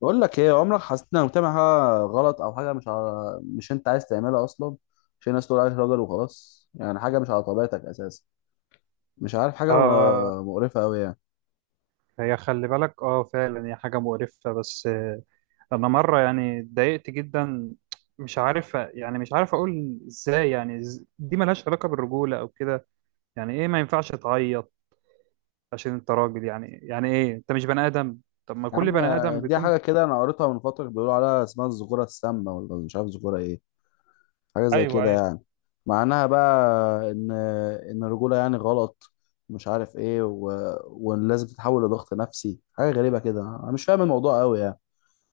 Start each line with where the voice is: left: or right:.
left: بقول لك ايه، عمرك حسيت انك بتعمل حاجه غلط او حاجه مش انت عايز تعملها اصلا، عشان الناس تقول عليك راجل وخلاص؟ يعني حاجه مش على طبيعتك اساسا، مش عارف، حاجه
right: اه.
left: مقرفه قوي يعني.
right: هي خلي بالك، اه فعلا هي حاجة مقرفة، بس انا مرة يعني اتضايقت جدا. مش عارف، يعني مش عارف اقول ازاي، يعني دي ملهاش علاقة بالرجولة او كده. يعني ايه ما ينفعش تعيط عشان انت راجل؟ يعني ايه انت مش بني ادم؟ طب ما
left: يا
right: كل
left: عم،
right: بني ادم
left: دي
right: بيكون.
left: حاجه كده انا قريتها من فتره بيقولوا عليها اسمها الذكوره السامه، ولا مش عارف ذكوره ايه، حاجه زي
right: ايوه،
left: كده
right: ايوه،
left: يعني. معناها بقى ان الرجوله يعني غلط، مش عارف ايه ولازم تتحول لضغط نفسي، حاجه غريبه كده، انا مش فاهم الموضوع قوي يعني،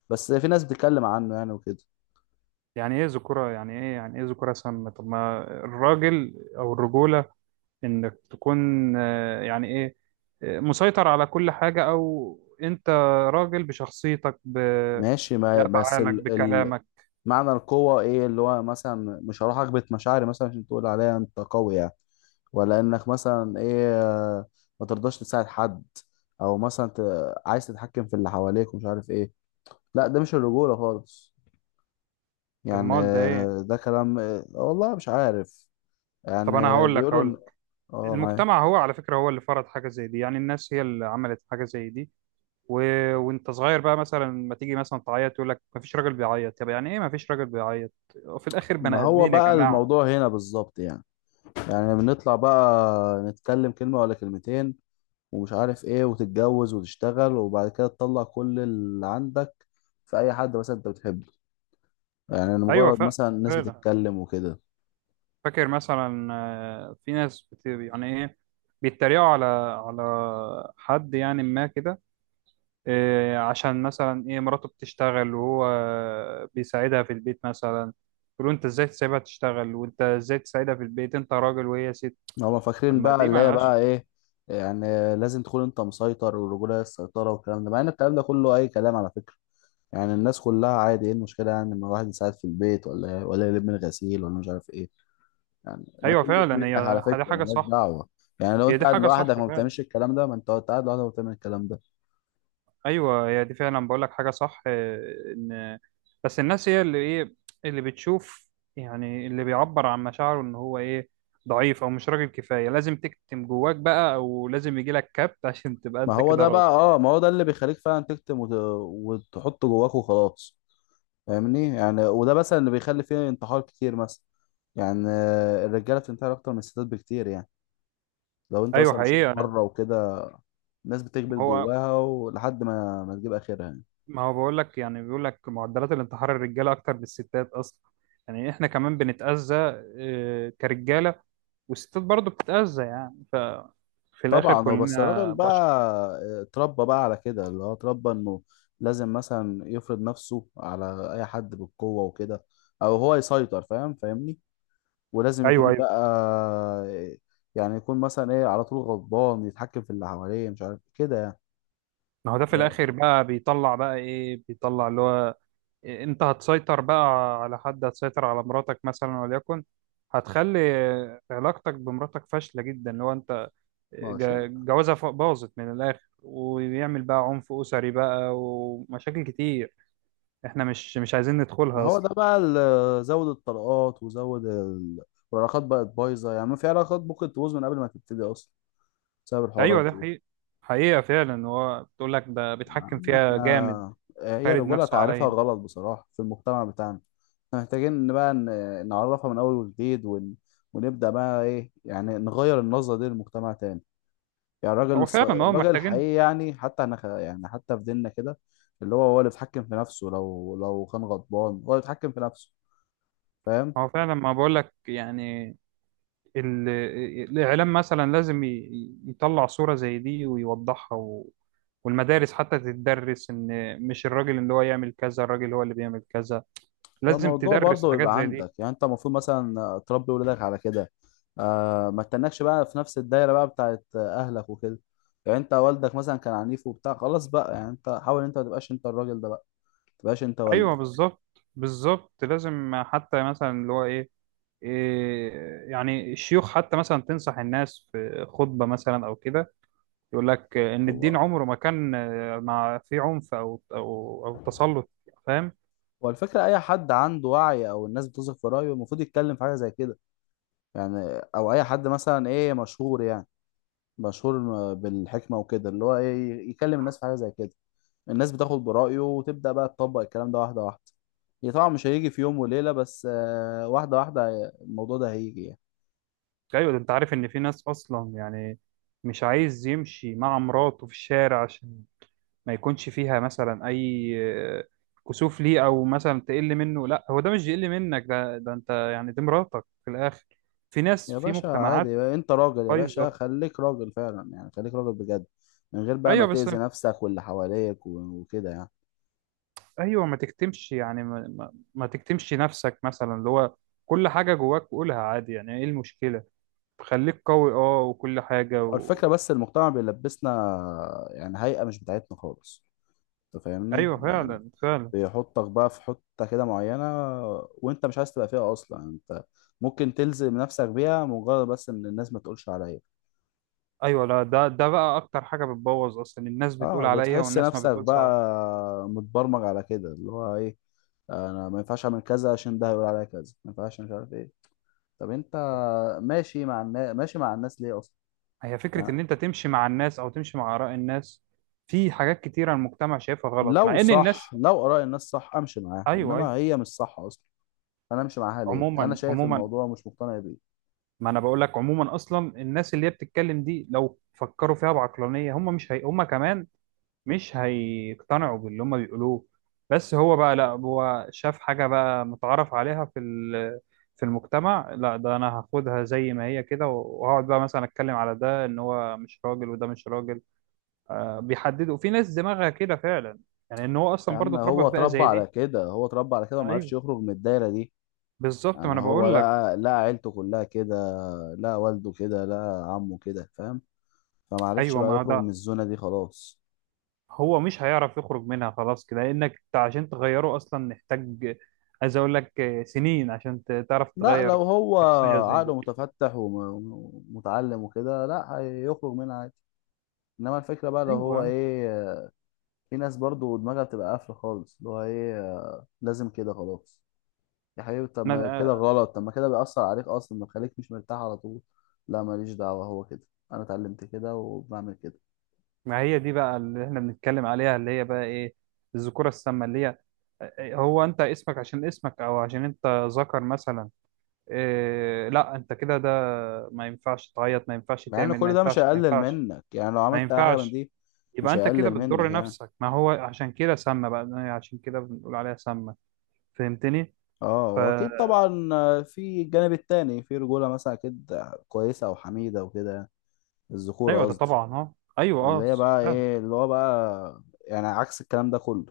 left: بس في ناس بتتكلم عنه يعني وكده.
right: يعني ايه ذكورة، يعني ايه، يعني ايه ذكورة سامة؟ طب ما الراجل او الرجولة، انك تكون يعني ايه، مسيطر على كل حاجة، او انت راجل بشخصيتك،
left: ماشي، ما بس
right: بافعالك، بكلامك.
left: معنى القوة ايه؟ اللي هو مثلا مش هروح اكبت مشاعري مثلا عشان تقول عليا انت قوي يعني، ولا انك مثلا ايه ما ترضاش تساعد حد، او مثلا عايز تتحكم في اللي حواليك ومش عارف ايه. لا، ده مش الرجولة خالص. يعني
right: امال ده ايه؟
left: ده كلام، والله مش عارف.
right: طب
left: يعني
right: انا هقول لك
left: بيقولوا
right: هقول لك
left: اه، معايا.
right: المجتمع هو، على فكرة، هو اللي فرض حاجة زي دي، يعني الناس هي اللي عملت حاجة زي دي. و... وانت صغير بقى، مثلا ما تيجي مثلا تعيط، يقول لك ما فيش راجل بيعيط. طب يعني ايه ما فيش راجل بيعيط؟ وفي الاخر
left: ما
right: بني
left: هو
right: ادمين يا
left: بقى
right: جماعة.
left: الموضوع هنا بالظبط يعني، يعني بنطلع بقى نتكلم كلمة ولا كلمتين ومش عارف ايه، وتتجوز وتشتغل وبعد كده تطلع كل اللي عندك في اي حد مثلا انت بتحبه، يعني أنا
right: ايوه،
left: مجرد، مثلا الناس
right: فعلا.
left: بتتكلم وكده.
right: فاكر مثلا في ناس يعني ايه، بيتريقوا على حد يعني، ما كده، إيه، عشان مثلا ايه مراته بتشتغل وهو بيساعدها في البيت مثلا، يقولوا انت ازاي تسيبها تشتغل؟ وانت ازاي تساعدها في البيت؟ انت راجل وهي ست.
left: هما
right: طب
left: فاكرين
right: ما
left: بقى
right: دي
left: اللي هي
right: مالهاش.
left: بقى ايه يعني؟ لازم تكون انت مسيطر، والرجوله هي السيطره والكلام ده، مع ان الكلام ده كله اي كلام على فكره. يعني الناس كلها عادي، ايه المشكله يعني ان الواحد يساعد في البيت ولا إيه؟ ولا يلم الغسيل ولا مش عارف ايه، يعني ما
right: ايوه
left: تقلش
right: فعلا،
left: منك
right: هي
left: على
right: دي
left: فكره،
right: حاجه
left: ملهاش
right: صح.
left: دعوه. يعني لو
right: هي
left: انت
right: دي
left: قاعد
right: حاجه صح
left: لوحدك ما
right: فعلا.
left: بتعملش الكلام ده، ما انت قاعد لوحدك ما بتعمل الكلام ده.
right: ايوه، هي دي فعلا، بقول لك حاجه صح، آه، ان بس الناس هي اللي ايه، اللي بتشوف يعني، اللي بيعبر عن مشاعره ان هو ايه، ضعيف او مش راجل كفايه، لازم تكتم جواك بقى، او لازم يجي لك كبت عشان تبقى
left: ما
right: انت
left: هو
right: كده
left: ده
right: راجل.
left: بقى، اه ما هو ده اللي بيخليك فعلا تكتم وتحط جواك وخلاص، فاهمني يعني. وده مثلا اللي بيخلي فيه انتحار كتير مثلا، يعني الرجاله بتنتحر اكتر من الستات بكتير يعني. لو انت
right: ايوه
left: مثلا بتشوف
right: حقيقه.
left: بره وكده، الناس بتكبر
right: هو،
left: جواها ولحد ما تجيب اخرها يعني.
right: ما هو بقول لك، يعني بيقول لك معدلات الانتحار الرجاله اكتر من الستات اصلا، يعني احنا كمان بنتاذى كرجاله، والستات برضه بتتاذى، يعني ففي الاخر
left: طبعا، هو بس
right: كلنا
left: الراجل بقى
right: بشر.
left: اتربى بقى على كده، اللي هو اتربى انه لازم مثلا يفرض نفسه على اي حد بالقوه وكده، او هو يسيطر، فاهم فاهمني، ولازم
right: ايوه،
left: يكون
right: أيوة.
left: بقى، يعني يكون مثلا ايه على طول غضبان يتحكم في اللي حواليه مش عارف كده يعني.
right: ما هو ده في الاخر بقى بيطلع، بقى ايه بيطلع، اللي هو إيه، انت هتسيطر بقى على حد، هتسيطر على مراتك مثلا وليكن، هتخلي علاقتك بمراتك فاشلة جدا، اللي هو انت
left: ما هو شيء،
right: جوازها باظت من الاخر، ويعمل بقى عنف اسري بقى ومشاكل كتير احنا مش عايزين
left: ما
right: ندخلها
left: هو
right: اصلا.
left: ده بقى زود الطلقات وزود والعلاقات بقت بايظه، يعني ما في علاقات ممكن تبوظ من قبل ما تبتدي اصلا بسبب الحوارات
right: ايوه ده
left: دي.
right: حقيقة، حقيقة فعلا، هو بتقول لك ده
left: يا
right: بيتحكم
left: عم
right: فيها
left: احنا،
right: جامد،
left: هي
right: فارد
left: الرجوله
right: نفسه
left: تعريفها
right: عليا.
left: غلط بصراحه في المجتمع بتاعنا، احنا محتاجين ان بقى نعرفها من اول وجديد ونبدا بقى ايه يعني، نغير النظره دي للمجتمع تاني. يعني
right: هو فعلا، ما هو
left: الراجل
right: محتاجين.
left: الحقيقي يعني، حتى يعني حتى في ديننا كده، اللي هو هو اللي بيتحكم في نفسه، لو كان غضبان هو اللي بيتحكم في نفسه، فاهم.
right: هو فعلا، ما بقول لك يعني، ال- الإعلام مثلا لازم يطلع صورة زي دي ويوضحها والمدارس حتى تدرس إن مش الراجل اللي هو يعمل كذا، الراجل هو اللي بيعمل كذا، لازم
left: فالموضوع
right: تدرس
left: برضه
right: حاجات
left: بيبقى
right: زي دي.
left: عندك، يعني انت المفروض مثلا تربي ولادك على كده، ما تتنكش بقى في نفس الدايره بقى بتاعت اهلك وكده. يعني انت والدك مثلا كان عنيف وبتاع، خلاص بقى يعني، انت حاول انت ما تبقاش انت الراجل ده بقى، ما تبقاش انت
right: أيوه
left: والدك.
right: بالظبط، بالظبط، لازم حتى مثلا اللي هو إيه، إيه، يعني الشيوخ حتى مثلا تنصح الناس في خطبة مثلا أو كده، يقول لك إن الدين
left: هو
right: عمره ما كان مع فيه عنف، أو أو تسلط. فاهم؟
left: هو الفكره، اي حد عنده وعي او الناس بتثق في رايه المفروض يتكلم في حاجه زي كده يعني، او اي حد مثلا ايه مشهور يعني، مشهور بالحكمة وكده، اللي هو ايه، يكلم الناس في حاجة زي كده، الناس بتاخد برأيه وتبدأ بقى تطبق الكلام ده واحدة واحدة. هي طبعا مش هيجي في يوم وليلة، بس واحدة واحدة الموضوع ده هيجي يعني.
right: ايوه، ده انت عارف ان في ناس اصلا يعني مش عايز يمشي مع مراته في الشارع، عشان ما يكونش فيها مثلا اي آه، كسوف ليه، او مثلا تقل منه. لا، هو ده مش يقل منك، ده انت يعني، دي مراتك في الاخر. في ناس،
left: يا
right: في
left: باشا
right: مجتمعات
left: عادي، انت راجل يا باشا،
right: بايظه.
left: خليك راجل فعلا يعني، خليك راجل بجد من غير بقى ما
right: ايوه بس،
left: تأذي نفسك واللي حواليك و- وكده يعني.
right: ايوه، ما تكتمش يعني، ما تكتمش نفسك، مثلا اللي هو كل حاجه جواك قولها، عادي، يعني ايه المشكله؟ خليك قوي، اه، وكل حاجه
left: هو الفكرة بس، المجتمع بيلبسنا يعني هيئة مش بتاعتنا خالص، انت فاهمني
right: ايوه
left: يعني،
right: فعلا، فعلا.
left: بيحطك بقى في حتة كده معينة وانت مش عايز تبقى فيها اصلا، يعني انت ممكن تلزم نفسك بيها مجرد بس ان الناس ما تقولش عليا.
right: ايوه، لا ده بقى اكتر حاجه بتبوظ اصلا، الناس بتقول
left: اه،
right: عليا
left: بتحس
right: والناس ما
left: نفسك
right: بتقولش عليا.
left: بقى متبرمج على كده، اللي هو ايه، انا ما ينفعش اعمل كذا عشان ده هيقول عليا كذا، ما ينفعش، مش عارف ايه. طب انت ماشي مع الناس، ماشي مع الناس ليه اصلا
right: هي فكره
left: يعني؟
right: ان انت تمشي مع الناس او تمشي مع اراء الناس، في حاجات كتيره المجتمع شايفها غلط
left: لو
right: مع ان
left: صح،
right: الناس.
left: لو اراء الناس صح امشي معاها،
right: ايوه،
left: انما
right: ايوه.
left: هي مش صح اصلا، انا امشي معاها ليه، انا
right: عموما،
left: شايف
right: عموما،
left: الموضوع مش مقتنع بيه.
right: ما انا بقول لك عموما، اصلا الناس اللي هي بتتكلم دي، لو فكروا فيها بعقلانيه، هم مش هي... هم كمان مش هيقتنعوا باللي هم بيقولوه. بس هو بقى، لا، هو شاف حاجة بقى متعارف عليها في في المجتمع، لا، ده انا هاخدها زي ما هي كده، وهقعد بقى مثلا اتكلم على ده ان هو مش راجل، وده مش راجل. بيحددوا، في ناس دماغها كده فعلا، يعني ان هو
left: يا
right: اصلا برضه
left: عم
right: اتربى
left: هو
right: في بيئة
left: اتربى
right: زي
left: على
right: دي.
left: كده، هو اتربى على كده وما عرفش
right: ايوه
left: يخرج من الدايرة دي،
right: بالظبط، ما
left: يعني
right: انا
left: هو
right: بقول لك.
left: لقى لقى عيلته كلها كده، لقى والده كده، لقى عمه كده، فاهم، فما عرفش
right: ايوه،
left: بقى
right: ما هو
left: يخرج من
right: ده.
left: الزونة دي خلاص.
right: هو مش هيعرف يخرج منها خلاص كده، لانك إنت عشان تغيره اصلا محتاج، عايز اقول لك سنين عشان تعرف
left: لا،
right: تغير
left: لو هو
right: شخصية زي
left: عقله
right: دي.
left: متفتح ومتعلم وكده لا هيخرج منها عادي، انما الفكرة بقى لو
right: ايوه،
left: هو ايه، في ناس برضو دماغها بتبقى قافلة خالص، اللي هو ايه، لازم كده خلاص. يا حبيبي، طب ما كده
right: انا
left: غلط، طب ما كده بيأثر عليك أصلا، ما بيخليك مش مرتاح على طول. لا ماليش دعوة، هو كده، أنا اتعلمت كده وبعمل كده.
right: ما هي دي بقى اللي احنا بنتكلم عليها، اللي هي بقى ايه، الذكوره السامه، اللي هي هو انت اسمك عشان اسمك، او عشان انت ذكر مثلا، إيه، لا انت كده، ده ما ينفعش تعيط، ما ينفعش
left: مع إن
right: تعمل، ما
left: كل ده مش
right: ينفعش، ما
left: هيقلل
right: ينفعش،
left: منك يعني، لو
right: ما
left: عملت أي حاجة من
right: ينفعش،
left: دي
right: يبقى
left: مش
right: انت كده
left: هيقلل منك
right: بتضر
left: يعني.
right: نفسك. ما هو عشان كده سامه بقى، يعني عشان كده بنقول عليها سامه. فهمتني؟ ف
left: اه واكيد طبعا، في الجانب التاني في رجولة مثلا اكيد كويسة او حميدة وكده، الذكورة
right: ايوه، ده
left: قصدي،
right: طبعا، اه، ايوه
left: اللي
right: اه،
left: هي بقى
right: فعلا.
left: ايه اللي هو بقى، يعني عكس الكلام ده كله.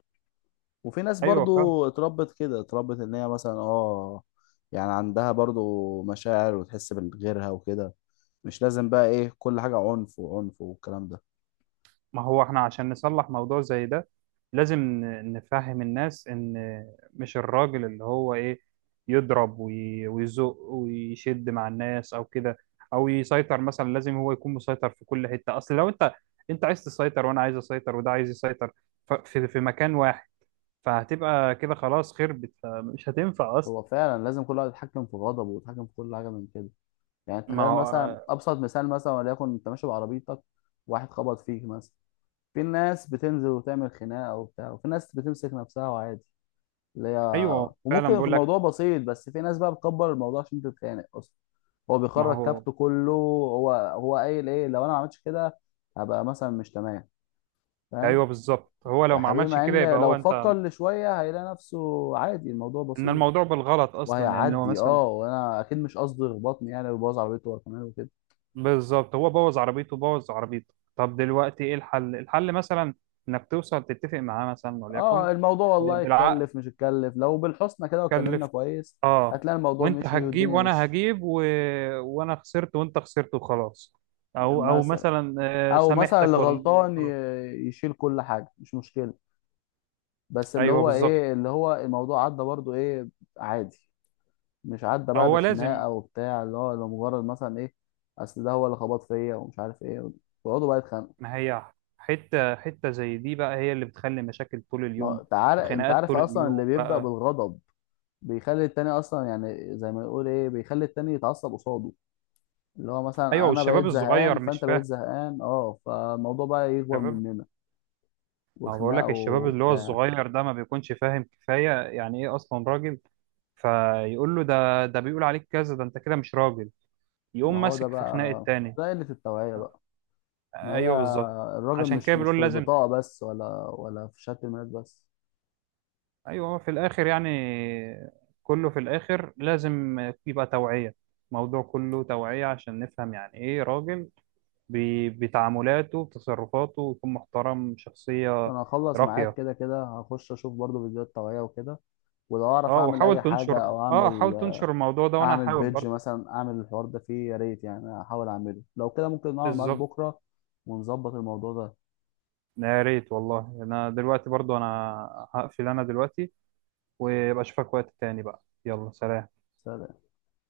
left: وفي ناس
right: ايوه فعلا.
left: برضو اتربت كده، اتربت ان هي مثلا اه، يعني عندها برضو مشاعر وتحس بغيرها وكده، مش لازم بقى ايه كل حاجة عنف وعنف والكلام ده.
right: ما هو احنا عشان نصلح موضوع زي ده، لازم نفهم الناس ان مش الراجل اللي هو ايه، يضرب ويزق ويشد مع الناس او كده، او يسيطر مثلا، لازم هو يكون مسيطر في كل حتة؟ اصل لو انت، انت عايز تسيطر، وانا عايز اسيطر، وده عايز يسيطر، في مكان واحد، فهتبقى كده خلاص خربت، مش هتنفع اصلا.
left: هو فعلا لازم كل واحد يتحكم في غضبه ويتحكم في كل حاجة من كده. يعني
right: ما
left: تخيل
right: هو
left: مثلا ابسط مثال، مثلا وليكن انت ماشي بعربيتك، واحد خبط فيك مثلا، في ناس بتنزل وتعمل خناقة وبتاع، وفي ناس بتمسك نفسها وعادي، اللي هي،
right: ايوه
left: وممكن
right: فعلا،
left: يكون
right: بقول لك.
left: الموضوع بسيط، بس في ناس بقى بتكبر الموضوع عشان تتخانق اصلا، هو
right: ما
left: بيخرج
right: هو،
left: كابته كله، هو قايل ايه لو انا ما عملتش كده هبقى مثلا مش تمام، فاهم.
right: ايوه بالظبط، هو لو
left: يا
right: ما
left: حبيبي،
right: عملش
left: مع
right: كده
left: ان
right: يبقى هو
left: لو
right: انت،
left: فكر لشويه هيلاقي نفسه عادي، الموضوع
right: ان
left: بسيط
right: الموضوع بالغلط اصلا، يعني هو
left: وهيعدي،
right: مثلا
left: اه وانا اكيد مش قصدي يخبطني يعني ويبوظ عربيته هو كمان وكده.
right: بالظبط، هو بوظ عربيته، بوظ عربيته، طب دلوقتي ايه الحل؟ الحل مثلا انك توصل، تتفق معاه مثلا وليكن،
left: اه الموضوع والله
right: بالعقد،
left: يتكلف، مش يتكلف لو بالحسنى كده واتكلمنا
right: تكلف،
left: كويس
right: اه،
left: هتلاقي الموضوع
right: وانت
left: مشي
right: هتجيب
left: والدنيا
right: وانا
left: مشي.
right: هجيب وانا خسرت وانت خسرت وخلاص، او
left: مثلا،
right: مثلا
left: او مثلا اللي
right: سامحتك
left: غلطان
right: وخلاص.
left: يشيل كل حاجه مش مشكله، بس اللي
right: ايوه
left: هو
right: بالظبط،
left: ايه، اللي هو الموضوع عدى برضو ايه، عادي. مش عدى بقى
right: هو لازم.
left: بخناقه وبتاع، اللي هو لمجرد مثلا ايه، اصل ده هو اللي خبط فيا ومش عارف ايه، ويقعدوا بقى يتخانقوا.
right: ما هي حته حته زي دي بقى، هي اللي بتخلي مشاكل طول اليوم
left: ما تعال، انت
right: وخناقات
left: عارف
right: طول
left: اصلا اللي
right: اليوم
left: بيبدا
right: بقى.
left: بالغضب بيخلي التاني اصلا، يعني زي ما يقول ايه، بيخلي التاني يتعصب قصاده، اللي هو
right: ايوه،
left: مثلا انا بقيت
right: والشباب
left: زهقان
right: الصغير
left: فانت
right: مش فاهم.
left: بقيت زهقان اه، فالموضوع بقى يكبر
right: الشباب،
left: مننا
right: أنا بقول
left: وخناقه
right: لك الشباب اللي هو
left: وبتاع.
right: الصغير ده ما بيكونش فاهم كفاية يعني إيه أصلا راجل، فيقول له ده بيقول عليك كذا، ده أنت كده مش راجل،
left: ما
right: يقوم
left: هو ده
right: ماسك في خناق
left: بقى،
right: التاني.
left: ده قله التوعيه بقى، ما هي
right: أيوه بالظبط،
left: الراجل
right: عشان
left: مش
right: كده
left: مش
right: بنقول
left: في
right: لازم.
left: البطاقه بس، ولا في شكل الناس بس.
right: أيوه، في الآخر يعني، كله في الآخر لازم يبقى توعية. الموضوع كله توعية عشان نفهم يعني إيه راجل، بتعاملاته، بتصرفاته، يكون محترم، شخصية
left: انا هخلص معاك
right: راقية.
left: كده كده، هخش اشوف برضو فيديوهات طبيعية وكده، ولو اعرف
right: أه
left: اعمل اي
right: وحاول
left: حاجة
right: تنشر،
left: او
right: أه
left: اعمل،
right: حاول تنشر الموضوع ده، وأنا
left: اعمل
right: هحاول
left: بيدج
right: برضه.
left: مثلا اعمل الحوار ده فيه يا ريت يعني، احاول اعمله، لو كده ممكن نقعد معاك
right: بالظبط.
left: بكرة ونظبط الموضوع ده.
right: يا ريت والله. انا دلوقتي برضو، انا هقفل انا دلوقتي، ويبقى اشوفك وقت تاني بقى، يلا سلام.
left: سلام.